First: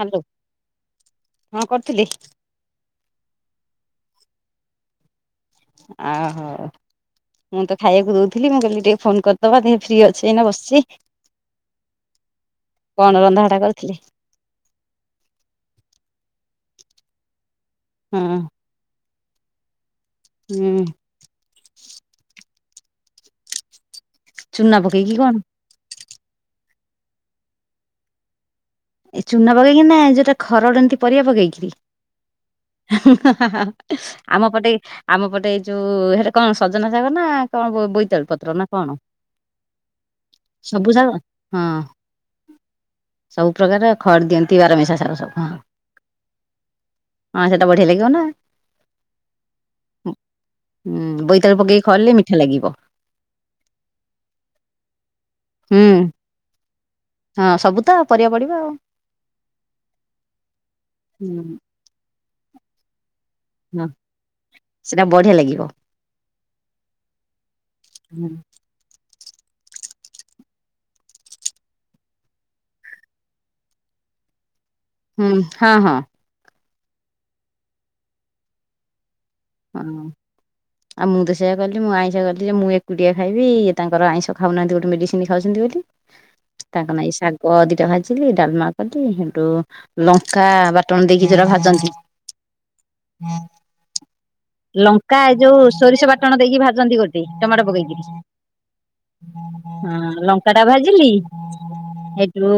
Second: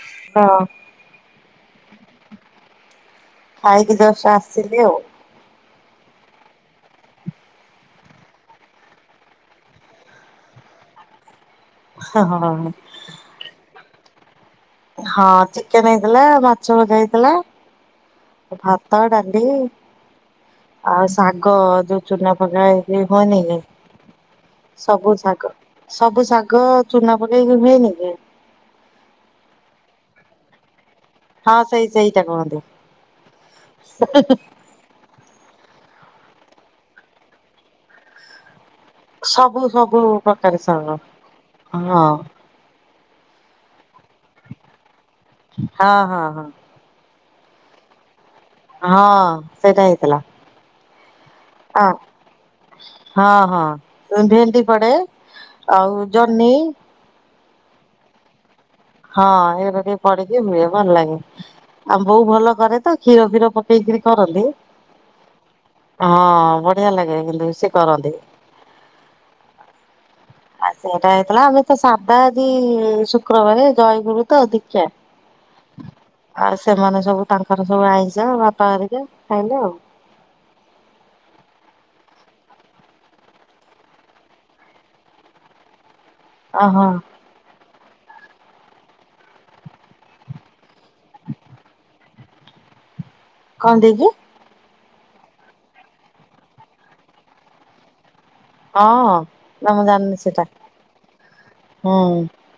Hello ହଁ ହଁ କରିଥିଲି। ଖାଇକି ଜଷ୍ଟ୍ ଆସିଲି ଆଉ। ଆ ହୋ। ମୁଁ ତ ଖାଇବାକୁ ଦଉଥିଲି ମୁଁ କଇଲି ଟିକେ ଫୋନ କରିଦବା ଦେଖେ ଫ୍ରି ଅଛି ଏଇନା ବସଚି? ହଁ କଣ ରନ୍ଧାବଡ଼ା କରିଥିଲି? ହଁ ଚିକେନ୍ ହେଇଥିଲା ମାଛ ଭଜା ହେଇଥିଲା ହଁ ଭାତ ଡାଲି ଇ ହୁଁ ଆଉ ସାାଗ ଯଉ ଚୁନା ପକା ହେଇ ହୁଏନିକି ଚୁନା ପକେଇକି କଣ? ସବୁ ଶାଗ ଚୁନା ପକେଇକି ହୁଏନି କି? ଏ ଚୁନା ପକେଇକି ନା ଯୋଉଟା ଖରଡନ୍ତି ପରିବା ହଁ ପକେଇକିରି ସେଇ ସେଇଟା କୁହନ୍ତି। ହୁଁ ହା ହା-ଆମ ପଟେ ଆମ ପଟେ ଯୋଉ ସେଟା କଣ ସଜନା ଶାଗ ନାଁ କଣ ବୋଇତାଳୁ ପତ୍ର ନା କଣ ସବୁ ସବୁ ପ୍ରକାରରେ ସବୁ ଶାଗ ହଁ ହଁଅ। ସବୁ ପ୍ରକାର ଖରଡ୍ ଦିଅନ୍ତି ବାର ମିଶା ସାଗ ସବୁ ହଁ। ହଁ ହଁ। ହଁ ସେଟା ବଢିଆ ଲାଗିବ ନାଁ। ହଁଅ ସେଇଟା ହେଇଥିଲା। ହୁଁ ବୋ ଅଁ ହଁ ହଁ ଭେଣ୍ଡି ପଡେ ହୁଁ ଆଉ ଜହ୍ନିଇ ହଁ ସବୁ ତ ପରିବା ପଡିବ ଆଉ। ହଁ ଏଗରା ଟିକେ ପଢିକି ହୁଏ ଭଲ ଲାଗେ ହୁଁ ଆଉ ବୋଉ ଭଲ କରେ ତ କ୍ଷୀର ଫିର ହଁ ପକେଇକିରି କରନ୍ତି ସେଟା ବଢିଆ ଲାଗିବ ହଁ ବଢିଆ ଲାଗେ କିନ୍ତୁ ସେ କରନ୍ତି। ହୁଁ ଆ ସେଇଟା ହେଇଥିଲା ଆମେ ତ ସାଧା ଆଜିଇ ଶୁକ୍ରବାରେ ଜୟଗୁରୁ ତ ଦୀକ୍ଷା। ହୁଁ ହଁ ହଁ। ଆଉ ସେମାନେ ସବୁ ତାଙ୍କର ସବୁ ଆଇଁଷ ବାପାଘରିକା ହଁ ଆ ମୁଁ ତ ସେଇଆ କଲି ମୁଁ ଆଇଁଷ କଲି ଯେ ମୁଁ ଏକୁଟିଆ ଖାଇବି ଇଏ ତାଙ୍କର ଆଇଁଷ ଖାଉନାହାନ୍ତି ଗୋଟେ ମେଡିସିନ ଖାଉଛନ୍ତି ବୋଲି। ଓହୋ ତାଙ୍କ ନାହିଁ ଶାଗ ଦି କୀଟ ଭାଜିଲି ଡାଲମା କଲି ହେନ୍ତୁ ଲଙ୍କାଆ ବାଟଣ ଦେଇକି ଯୋଉରା ଭାଜନ୍ତି କଅଁ ଦେଇକି? ଲଙ୍କା ଏ ଯୋଉ ସୋରିଷ ବାଟଣ ଦେଇକି ଭାଜନ୍ତି ଗୋଟେ ଟମାଟୋ ହଁ ପକେଇକିରି ନା ମୁଁ ଜାଣିନି ହଁ ସେଟା ଲଙ୍କା ଟା ଭାଜିଲି ହୁଁ। ଏଇତୁ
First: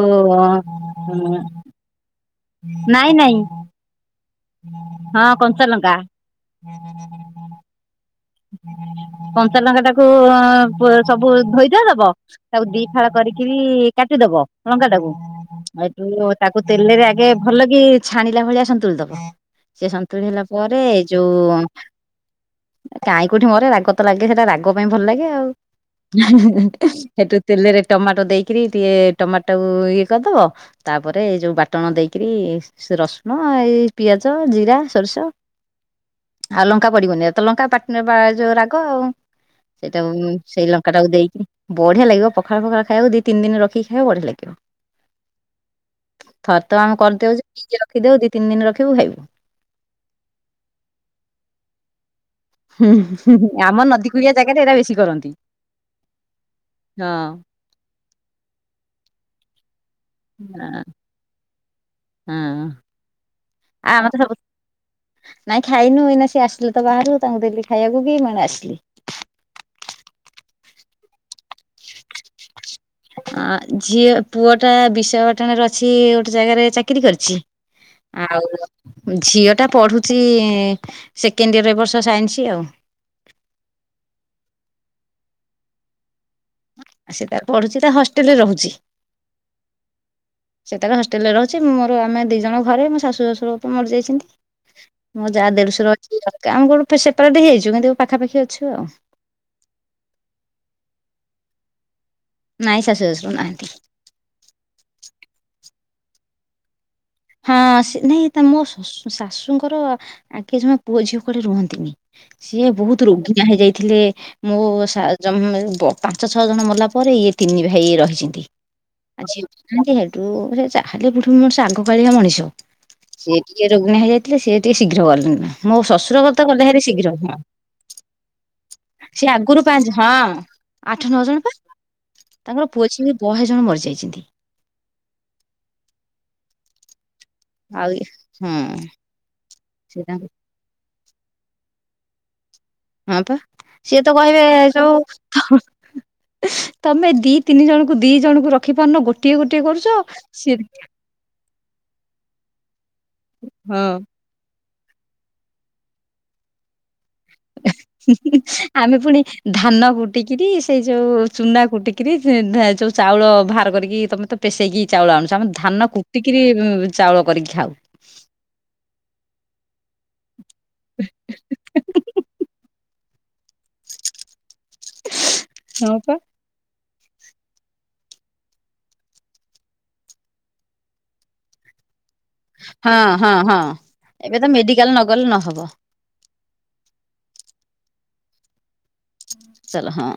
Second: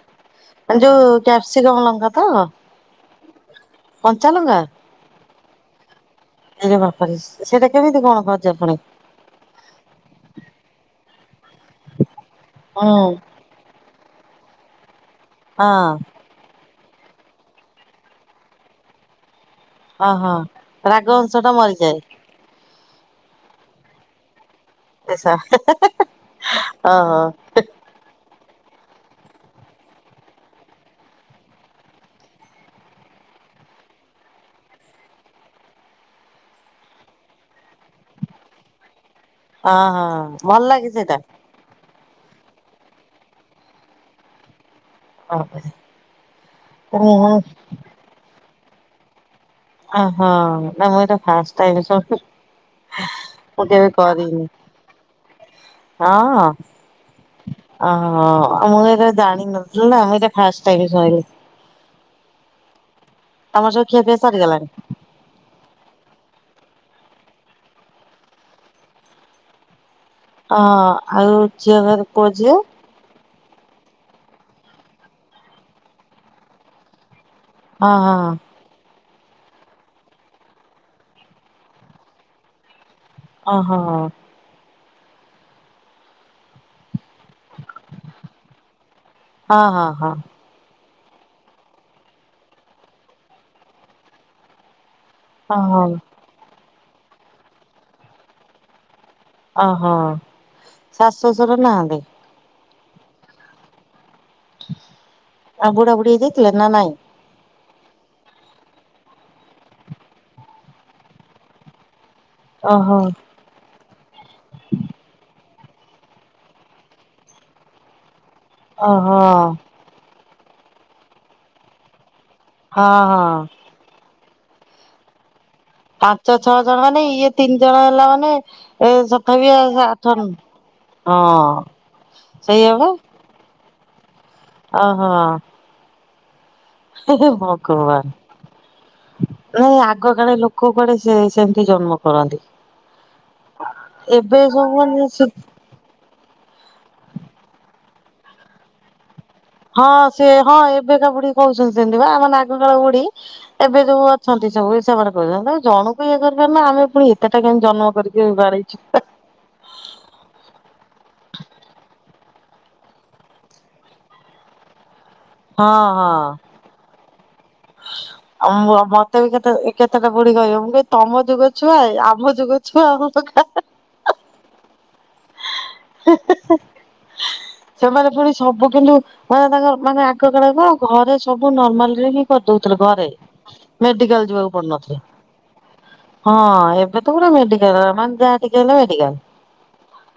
ଯୋଉ କ୍ୟାପ୍ସିକମ ନାଇଁ ନାଇଁ କଞ୍ଚାଲଙ୍କା? କଞ୍ଚଲଙ୍କା। ଆରେ ବାପାରେ ସେଇଟା କେମିତି କଣ କର କଞ୍ଚାଲଙ୍କା ଟାକୁ ସବୁ ଧୋଇଧୁଆ ଦବ ତାକୁ ଦି ହୁଁ ଫାଳ କରିକିରି କାଟିଦବ ଲଙ୍କାଟାକୁ ହଁ ହେଇଠୁ ତାକୁ ତେଲରେ ଆଗେ ଭଲ କି ଛାଣିଲା ଭଳିଆ ସନ୍ତୁଳି ଦବ। ସେ ହଁ ସନ୍ତୁଳି ହଁ। ହେଲା ପରେ ରାଗ ଅଂଶ ଟା ଯୋଉ ମରିଯାଏ କାଇଁ କୋଉଠି ମରେ ରାଗ ତ ଲାଗେ ସେଟା ରାଗ ରାଗ ପାଇଁ ଭଲ ଲାଗେ ଆଉ ଓହୋ ସେଠୁ ତେଲରେ ଟମାଟୋ ଦେଇ ରି ଟିକେ ଟମାଟୋ ଇଏ କରିଦେବ, ତାପରେ ଏ ଯୋଉ ବାଟଣ ଦେଇକରି ସେ ରସୁଣ ହଁ ଏଇ ପିଆଜ, ଜିରା, ସୋରିଷ ଆଉ ଲଙ୍କା ପଡିବନି ତ ଲଙ୍କା ପା ଯୋଉ ରାଗ ଆଉ ହଁ ସେଇଟା ହଁ ଭଲ ସେଇ ଲାଗେ ଲଙ୍କା ଟାକୁ ସେଇଟା। ଦେଇକି ବ ବଢିଆ ଲାଗିବ ପଖାଳ ଫଖାଳ ଖାଇଆକୁ ଦି ତିିନି ଦିନ ରଖି ଖାଇବାକୁ ବଢିଆ ଲାଗିବ। ଥରେ ତ ଆମେ ମୁଁ କରିଦେଉଛ ଫ୍ରିଜରେ ରଖିଦଉ ଦି ତିନି ଦିନ ରଖିବୁ ଖାଇବୁ। ଅ ହୋ ନା ମୁଁ ଏଇଟା ଫାର୍ଷ୍ଟ ଟାଇମ୍ ଶୁଣି ହୁଁ ଆମ ନଦୀ କୁଳିଆ ଜାଗାରେ ଏଇଟା ବେଶୀ କରନ୍ତି। ହଁ। ହଁ। ଅ ହ ମୁଁ ଏ ଜାଣିନଥିଲି ନା ମୁଁ ଏଇଟା ଫାଷ୍ଟ ଟାଇମ ଶୁଣିଲି। ହୁଁ। ତମର ଆ ଖିଆ ଆମ ପିଆ ତ ସବୁ ସରିଗଲାଣି? ନାଇଁ ଖାଇନୁ ଏଇନା ସିଏ ଆସି [unintelligible] ବାହାରିବ ତାଙ୍କୁ ଦେଲି ଖାଇବାକୁ କି ମୁଁ ଆସିଲି। ହଁ ଆଉ ଝିଅ ଘର ପୁଅ ଝିଅ। ଆ ଝିଅ ପୁଅଟା ବିଶଖାପାଟଣାରେ ଅଛି ଗୋଟେ ଜାଗାରେ ଚାକିରି କରିଛି। ହଁ ହଁ ଆଉ। ଝିଅ ଟା ପଢୁଛି ସେକେଣ୍ଡ ଇୟର ଏ ବର୍ଷ ସାଇନ୍ସ ଆଉ। ଓହୋ ଆ ସେ ତାର ପଢୁଛି ତା ହଷ୍ଟେଲରେ ରହୁଛି। ହଁ ହଁ ହଁ। ହଷ୍ଟେଲରେ ରହୁଛି ମୋର ଆମେ ଦିଇ ଜଣ ଘରେ ମୋ ଶାଶୁ ଶାଶୁର ତ ମରିଯାଇଛନ୍ତି। ମୋ ଯା ଓହୋ ଦେଢଶୁର ଅଛନ୍ତି [unintelligible] ଆମ କୋଠୁ ସେପାରେଟ ହେଇଯାଇଛୁ କିନ୍ତୁ ପାଖାପାଖି ଅଛୁ ଆଉ। ଓ ହୋ ଶାଶୁ ଶଶୁର ନାହାଁନ୍ତି। ନାଇଁ ଶାଶୁ ଶଶୁର ନାହାନ୍ତି। ବୁଢ଼ା ବୁଢ଼ୀ ହେଇଯାଇଥିଲେ ନା ନାଇଁ। ହଁ ସେ ନାଇଁ ତା ମୋ ଶ ଶାଶୁଙ୍କର ଆଗେ ଜମା ପୁଅ ଝିଅ କୁଆଡେ ରୁହନ୍ତିନି। ସିଏ ଓହୋ ବହୁତ ରୋଗିଣା ହେଇଯାଇଥିଲେ। ମୁଁ [unintelligible] ପାଞ୍ଚ ଛଅ ଜଣ ମଲା ପରେ ଇଏ ତିନି ଭାଇ ରହିଛନ୍ତି। [unintelligible] ଓହୋ ସେ ଆଗ କାଳିଆ ମଣିଷ। ହଁ ହଁ। ସିଏ ଟିକେ ରୋଗିଣା ହେଇଯାଇଥିଲେ ସିଏ ଟିକେ ଶୀଘ୍ର ଗଲେ। [unintelligible] ମୋ ଶ୍ୱଶୁର ପାଞ୍ଚ କଥା ଛଅ ଗଲେ ଜଣ ଭାରି ମାନେ ଶୀଘ୍ର ହଁ ଇଏ ତିନି ଜଣ ହେଲା ମାନେ ଏ ସେ ତଥାପି ଆଗରୁ ପାଞ୍ଚ ଆଠ ହଁ। ଆଠ ନଅ ଜଣ ପା ହଁ ତାଙ୍କର ପୁଅ ଝିଅ ବି ବହେ ଜଣ ମରିଯାଇ ଓ ହୋ। ନାଇଁ ଆଉ ଇଏ ହଁ ସେ ଆଗ ତାଙ୍କ କାଳେ ଲୋକ କୁଆଡେ ସେ ସେମିତି ଜନ୍ମ କରନ୍ତି। ହଁ ପା ସିଏ ତ ଏବେ କହିବେ ସବୁ ମାନେ ସେ ଯୋଉ ତମ ଦି ତିନି ଜଣଙ୍କୁ ଦି ଜଣଙ୍କୁ ରଖି ପାରୁନ ଗୋ ହଁ ସେ ହଁ ଏବେ କା ବୁଢ଼ୀ କହୁଛନ୍ତି ସେମତି ବା ଆମ ମାନେ ଆଗକାଳ ବୁଢ଼ୀ। ହଁ ଏବେ ଯୋଉ ଅଛନ୍ତି ସବୁ ହିସାବରେ କହିବେ ତମେ ଜଣକୁ ଇଏ କରିପାରୁନା ଆମେ ପୁଣି ଏତେଟା କେମିତି ଜନ୍ମ କରିକି ବାଡେଇଛୁ। ଆମେ ପୁଣି ଧାନ କୁଟିକିରି ସେଇ ଯୋଉ ଚୁନା କୁଟିକିରି ଯୋଉ ଚାଉଳ ବାହାର କରିକି ତମେ ତ ପେଶେଇକି ଚାଉଳ ଆଣୁଛ ଆମେ ହଁ ଧାନ ହଁ। କୁଟିକିରି ଚାଉଳ କରିକି ଖାଉ। କେତେ ବି କେତେ କେତେଟା ବୁଢ଼ୀ କହିବେ ମୁଁ କହିବି ତମ ଯୁଗ ଛୁଆ ଆମ ଯୁଗ ଛୁଆ ଆମ ହଁ ପା। ସେମାନେ ପୁଣି ସବୁ କିନ୍ତୁ ମାନେ ତାଙ୍କ ମାନେ ଆଗ କଳକୁ ଘରେ ସବୁ ନର୍ମାଲରେ ହିଁ କରିଦଉଥିଲେ ହଁ ଘରେ ହଁ ହଁ ମେଡିକାଲ ଏବେ ତ ଯିବାକୁ ମେଡିକାଲ ପଡୁନଥିଲା। ନଗଲେ ନହବ ହଁ ଏବେ ତ ପୁରା ମେଡିକାଲ ମାନେ ଯାହାକ ଟିକେ ହେଲେ ମେ ଚାଲ ହଁ।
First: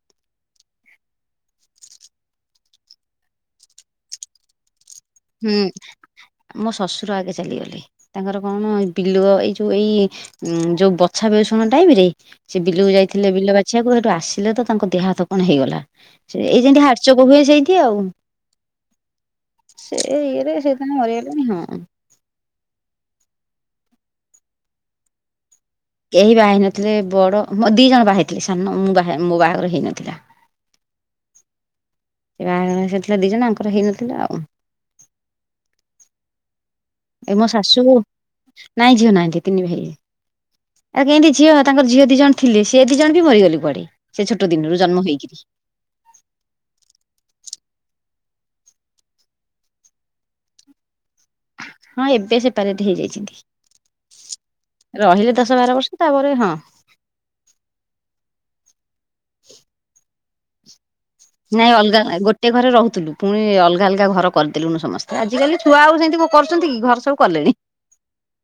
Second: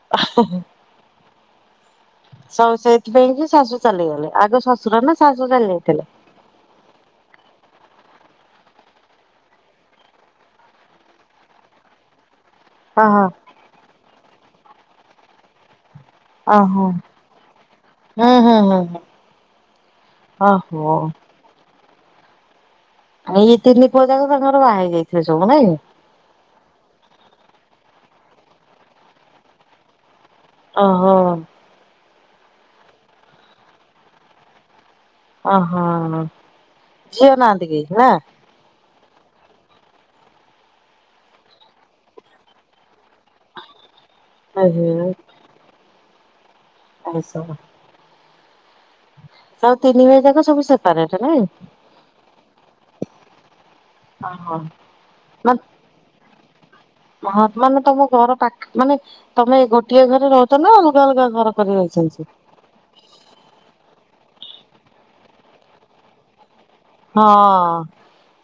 [unintelligible] ଶ ସେଥିପାଇଁ କି ଶାଶୁ ଚାଲିଗଲେ ଆଗ ଶାଶ ହୁଁ ମୋ ଶ୍ୱଶୁର ଆଗେ ଚାଲିଗଲି ତାଙ୍କର କଣ ବିଲ ଏଇ ଯୋଉ ଉଁ ଏଇ ଯୋଉ ବଛା ବେଷଣ ଟାଇମରେ ସେ ବିଲକୁ ହଁ ହଁ ଯାଇଥିଲେ ବିଲ ବାଛିବାକୁ ସେଇଠୁ ଆସିଲେ ତ ତାଙ୍କ ଦେହ ହାତ କଣ ହେଇଗଲା। ସେ ଏଇ ଓହୋ। ଯେମତି ହାରଚକ ହୁଏ ସେଇଠି ଆଉ। ହୁଁ ହୁଁ ହୁଁ ହୁଁ ସେ ଇଏ ରେ ଓହୋ ସେଇଦିନ ମରିଗଲେଣିି ହଁ। ଆଉ ଏଇ ତିନି ପ ଯାକ ସାଙ୍ଗର ବାହା ହେଇ ଯାଇଥିଲେ ସବୁ ନାଇଁ। କେହି ବା ହେଇ ନଥିଲେ ବଡ ମୋ ଦି ଜଣ ବାହି ଥିଲେ ସାନ ମୁଁ ବା ମୋ ବାହାଘର ହେଇନଥିଲା। ଓ ହୋ ସେ ବାହାଘ ସେଥିଲା ଦି ଜଣ ଆଙ୍କର ହେଇନଥିଲା ଆଉ। ଅ ହୋ। ଏ ମୋ ଶାଶୁ ନାଇଁ ଝିଅ ନାହାନ୍ତି ତିନି ଭାଇ। ଆଉ କେମିତି ଝିଅ ତାଙ୍କର ଝିଅ ଦି ଜଣ ଥିଲେ ସେଏ ଦି ଜଣ ବି ମରିଗଲି ବି କୁଆଡେ। ସେ ଛୋଟ ଦିନରୁ ଜନ୍ମ ହେଇକି [unintelligible] ଆଉ ତିନି ଭାଇ ଯାକ ସବୁ ସେପାରେଟ? ନାଇଁ? ହଁ ଏବେ ସେପାରଟ ହେଇଯାଇଛନ୍ତି। ଓହୋ ରହିଲେ ଦଶ ମାନେ ବାର ବର୍ଷ ତାପରେ ହଁ ହଁ ମାନେ ତମ ଘର ପାଖ ମାନେ ତମେ ଗୋଟିଏ ଘରେ ରହୁଛ ନା ଅଲଗା ଅଲଗା ଘର କରି ନାଇଁ ଅଲଗା ରହିଛନ୍ତି? ଗୋଟେ ଘରେ ରହୁଥିଲୁ ପୁଣି ଅଲଗା ଅଲଗା ଘର କରିଦେୁ ସମସ୍ତେ ଆଜିକାଲି ଛୁଆ ଆଉ ସେମତି କର ହଁ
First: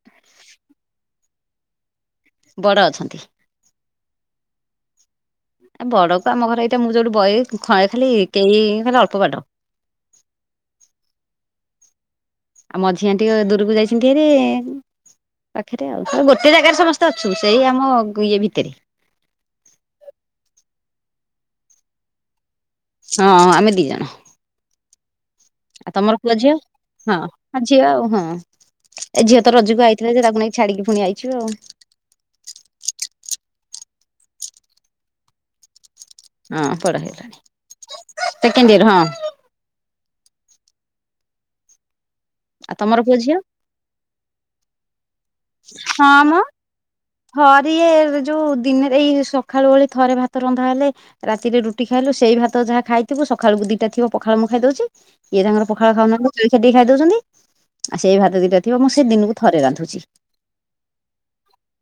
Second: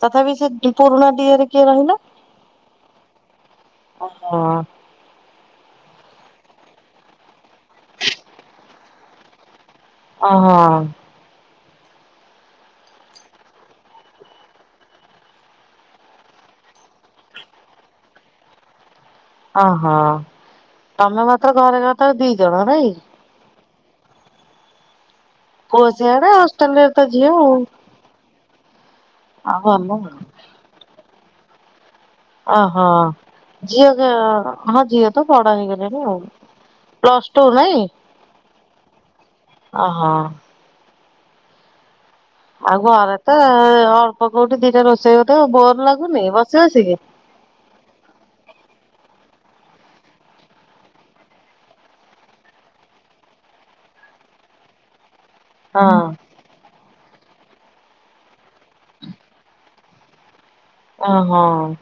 ତଥାପି ସେ ପୁରୁଣା ଡିଏରେ କିଏ ରହିଲେ? ବଡ ଅଛନ୍ତି। ହଁ। ଏ ବଡ କ ଆମ ଘରେ ଏଇଟା ମୁଁ ଯୋଉଠି ବହି ଖଏ ଖାଲି କେଇ ଖାଲି ଅଳ୍ପ ବାଟ। ଅ ହଁ। ଆଉ ମଝିଆ ଟିକେ ଦୂରକୁ ଯାଇଛନ୍ତି ହେରି। ପାଖରେ ଆଉ ଗୋଟେ ଜାଗାରେ ସମସ୍ତେ ଅଛୁ ସେଇ ଆମ ଇଏ ଭିତରେ। ଅହୋ ତମେ ମାତ୍ର ଘରେ ଘ ତ ଦି ଜଣ ନାଇଁ? ହଁ ଆମେ ଦିଜଣ। ପୁଅ ଆଉ ତମର ସିଆଡେ ପୁଅଝିଅ? ହଷ୍ଟେଲ ରେ ତ ଝିଅ ହଁ ଝିଅ ଆଉ ହଁ। ଏ ଝିଅ ତ ଆଉ ଆଉ ରଜକୁ ଭଲ ଆଇଥିଲେ ଯେ ତାକୁ ନେଇକ ଛାଡିକି ପୁଣି ଆଇଚୁ ଆଉ। ଓହୋ। ଝିଅ କେ ହଁ ଝିଅ ତ ବଡ଼ ହେଇଗଲେ। ହଁ ବଡ ପ୍ଲସ ହେଇଗଲାଣି ଟୁ ନାଇଁ ସେକେଣ୍ଡ ଇୟର ହଁ ଓହୋ। ଆଉ ତମର ଘରେ ପୁଅ ତ ଝିଅ ଅଳ୍ପ କୋଉଠି ଦିଟା ରୋଷେଇ ହଉଥିବ ବୋର ଲାଗୁନି ହଁମ, ବସି ବସିକି? ହରିଏ ଯୋଉ ଦିନେ ସେଇ ସକାଳୁ ଓଳି ଥରେ ଭାତରନ୍ଧା ହେଲେ ରାତିରେ ରୁଟି ଖାଇଲୁ ସେଇ ଭାତ ଯାହା ଖାଇଥିବୁ ସକାଳକୁ ଦିଟା ଥିବ ପଖାଳ ମୁଁ ଖାଇଦଉଛି। ଇଏ ତାଙ୍କର ପଖାଳ ହଁ ଖାଉନାହାନ୍ତି ଖେ ଖାଇ ଦଉଛନ୍ତି ଆଉ ସେଇ ଭାତ ଦିଟା ଥିବ ମୁଁ ସେ ଦିନକୁ ଥରେ ରାନ୍ଧୁଛି ଅ ହଁ।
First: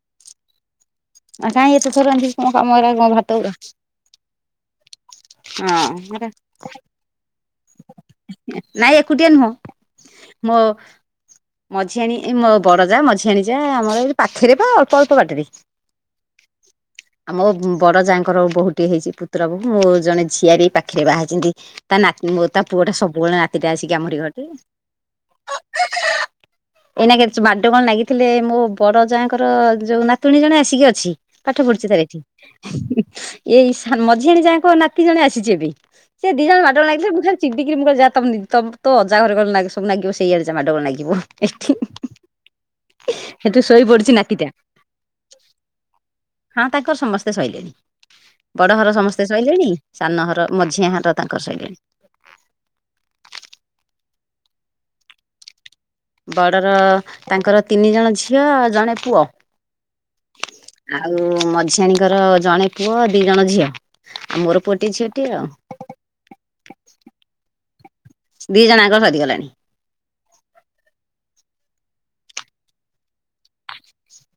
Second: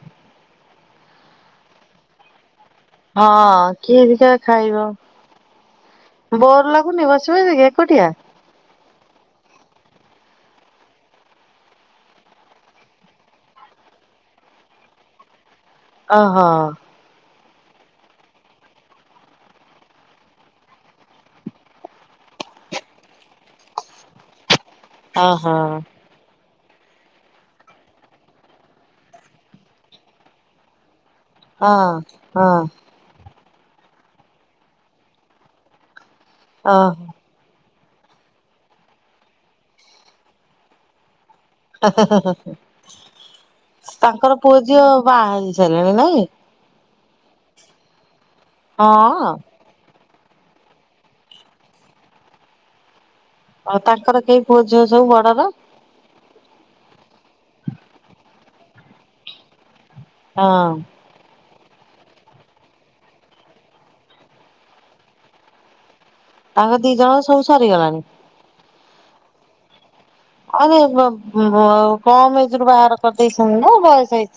ଆଉ କାଇଁ ଏତେ ଥର ରାନ୍ଧିକି କଣ କାମ ଏରା କଣ ଭାତ ଗୁରା ହଁ, କିଏ ଅବିକା ଖାଇବ। ହଁ ହେରା ବୋର ଲାଗୁନି ବସି ବସିକି ଏକୁଟିଆ। ନାଇଁ ଏକୁଟିଆ ନୁହଁ ମୋ ମଝିଆଣିୀ ମୋ ବଡ ଯା ମଝିଆଣିୀ ଯା ଆମର ଏ ପାଖରେ ବା ଅଳ୍ପ ଅଳ୍ପ ବାଟରେ। ଅ ହୋ। ମୋ ବଡ ଯାଆଙ୍କର ବୋହୂଟିଏ ହେଇଚି ପୁତୁରା ବହୁ ମୋର ଜଣେ ଝିଆରି ଏ ପାଖରେ ବାହାହେଇଚନ୍ତି ତା ନା ମୋ ତା ପୁଅ ଟା ସବୁବେଳେ ନାତିଟା ଆସିକି ଆମର ଘରଟି। ଓହୋ ଏଇନା କେ ବାଡ କଣ ଲାଗିଥିଲେ ମୋ ବଡ ଯାଙ୍କର ଯୋଉ ନାତୁଣୀ ଜଣେ ଆସିକି ଅଛି। ପାଠ ହଁ ପଢୁଚ ତାର ଏଠି। ହଁ ଏଇ ସାନ ମଝିଆଣୀ ଯାଙ୍କ ନାତି ଜଣେ ଆସିଚି ଏବେ। ସେ ଦି ଜଣ ମାଡଗୋଲ ଓହୋ। ଲାଗିଥିଲେ ମୁଁ ଖାଲି ଚି କିରି ମୁଁ ଯା ତମ୍ ତମ୍ ତୋ ଅଜା ଘରେ ଗଲେ ସବୁ ଲାଗିବ, ସେଇଆଡ଼ ଯା ମାଡଗୋଳ ଲାଗିବ। ହେଠୁ ଶୋଇ ପଡିଛି ତାଙ୍କର ନାତିଟା ପୁଅ ଝିଅ ବାହା ହେଇ ସାରି ଏଣେ ନାଇଁ? ହଁ ତାଙ୍କର ସମସ୍ତେ ସଇଲେଣି। ବଡ ଘର ସମସ୍ତେ ହଁ। ସଇଲେଣି ସାନ ଘର ମଝିଆ ଘର ତାଙ୍କର ସଇଲେଣି। ଆଉ ତାଙ୍କର କେହି ପୁଅ ଝିଅ ସବୁ ବଡର? ବଡ଼ର ତାଙ୍କର ତିନି ଜଣ ଝିଅ ଆ ଜଣେ ପୁଅ। ହଁ ଆଉ ମ ଝିଆଣୀଙ୍କର ଜଣେ ପୁଅ ଦି ଜଣ ଝିଅ। ଆଉ ମୋର ପୁଅଟିଏ ଝିଅଟିଏ ଆଉ। ତାଙ୍କ ଦିଜଣ ସବୁ ସରି ଗଲାଣି। ଦି ଜଣ ଆଙ୍କ ସରିଗଲାଣି। [unintelligible] କମ ଏଜ୍ ରୁ ବାହାଘର କରିଦେଇଛନ୍ତି ନା ବୟସ ହେଇ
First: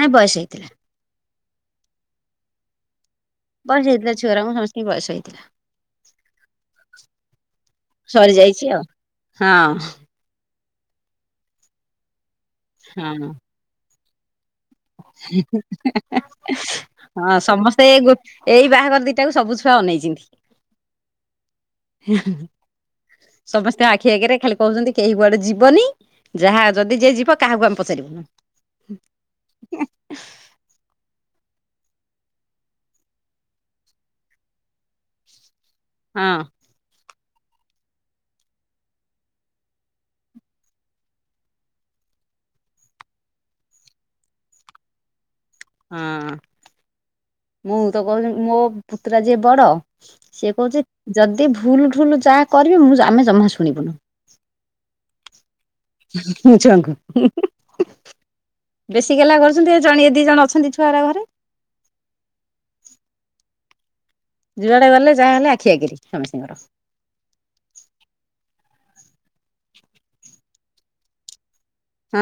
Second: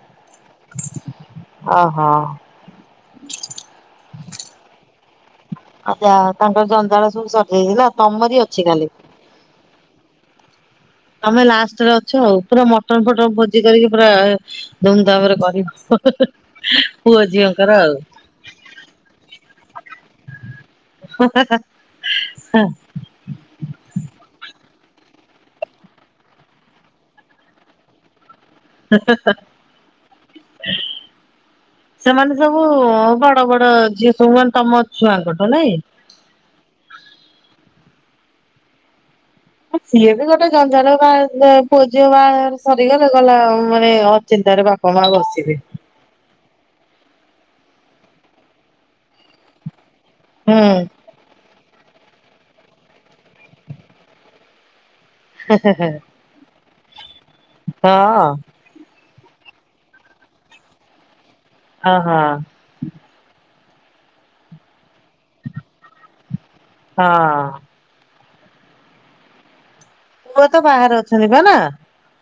ନାଇଁ ବୟସ ହେଇଥିଲା। ଓ ହୋ। ବୟଶ ହେଇଥିଲା ଛୁଆଗୁରାଙ୍କୁ ସମସ୍ତିଙ୍କି ବୟସ ହେଇଥିଲା। ଆଚ୍ଛା ତାଙ୍କର ଜଞ୍ଜାଳ ସବୁ ସରିଯାଇଚି ନା ସରି ତମରି ଅଛି ଯାଇଛି ଆଉ ଖାଲି। ହଁ ତମେ ଲାଷ୍ଟରେ ଅଛ ଆଉ ପୁରା ମଟନ ଫଟନ ହଁ ଭୋଜି କରିକି ପୁରା ଧୁମଧାମରେ କରିବ ପୁଅ ହଁ ଝିଅଙ୍କର ସମସ୍ତେ ଆଉ। ଗୋ ଏଇ ବାହାଘର ଦିଟାକୁ ସବୁ ଛୁଆ ସମସ୍ତେ ଆଖି ଆଗରେ ଖାଲି କହୁଚନ୍ତି କେହି କୁଆଡେ ଯିବନି ଯାହା ଯଦି ଯିଏ ଯିବ କାହାକୁ ଆମେ ପଚାରିବୁନୁ। [unintelligible] ସେମାନେ ସବୁ ବଡ ବଡ ଝିଅ ସବୁ ମାନେ ତମ ଛୁଆଙ୍କଠୁ ନାଇଁ? ହଁ। ସିଏ ବି ଗୋଟେ ଜଞ୍ଜାଲ ବା ପୁଅ ଝିଅ ବାହାଘର ସରିଲେ ଗଲା ମାନେ ଅଚୀନ୍ ତାର ବାପା ମା ବସିବେ। ହଁ ମୁଁ ତ କହୁଥିଲ ମୋ ପୁତୁରା ଯିଏ ବଡ ସେ ହୁଁ କହୁଚି ଯଦି ଭୁଲ ଢୁଲ ଯାହା କରିବି ମୁଁ ଆମେ ଜମା ଶୁଣିବୁନୁ। ମୁଁ ଚଙ୍ଗ। ହଁ ବେଶୀ ଗଲା କରୁଚନ୍ତି ଜଣି ଏ ଦି ଜଣ ଅଛନ୍ତି ଛୁଆ ଘରେ ହଁ ହଁ। ଯୁଆଡେ ଗଲେ ଯାହା ହେଲେ ଆଖିଆଗିରେ ସମସ୍ତଙ୍କର। ହଁ। ପୁଅ ତ ବାହାରେ ଅଛନ୍ତି ବା ନା।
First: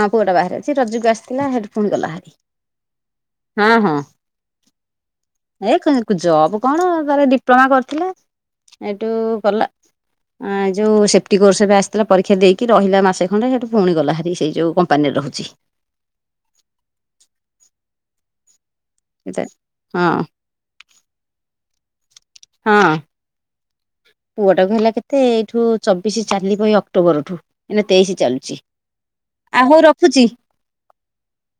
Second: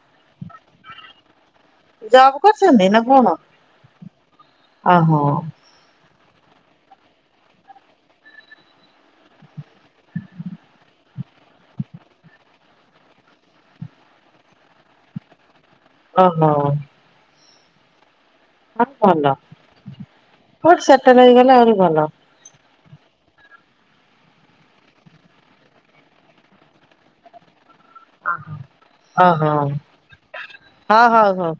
ହଁ ପୁଅଟା ବାହାରେ ଅଛି ରଜୁକୁ ଆସିଥିଲା ହେଟୁ ଫୁଣି ଗଲା ଭାରି ଜବ୍ ହଁ ହଁ। ଓ ହୋ। ଏ ଜବ୍ କଣ ତାର ଡିପ୍ଲୋମା କରିଥିଲା ଏଇଠୁ ଗଲା। ଆ ଯୋଉ ସେଫ୍ଟି କୋର୍ସ ବି ଆସିଥିଲା ପରୀକ୍ଷା ଦେଇକି ରହିଲା ମାସେ ଖଣ୍ଡେ ସେଠୁ ପୁଣି ଗଲା ହରି ସେଇ ଯେଉଁ କମ୍ପାନୀରେ ରହୁଚି। ଓ ହୋ। ଆଉ ଭଲ କେତେ ହଁ କ ସେଟଲ ହେଇଗଲେ ଆହୁରି ଭଲ। ହଁ। ପୁଅ ଟାକୁ ହେଲା କେତେ ଏଇଠୁ ଚବିଶି ଚାଲିବ ଏଇ ଅକ୍ଟୋବରଠୁ ଏଇନା ତେଇଶି ଚାଲୁଛି, ଓହୋ ଆଉ ହଉ ରଖୁଚି। ହଁ ହଉ ହଉ।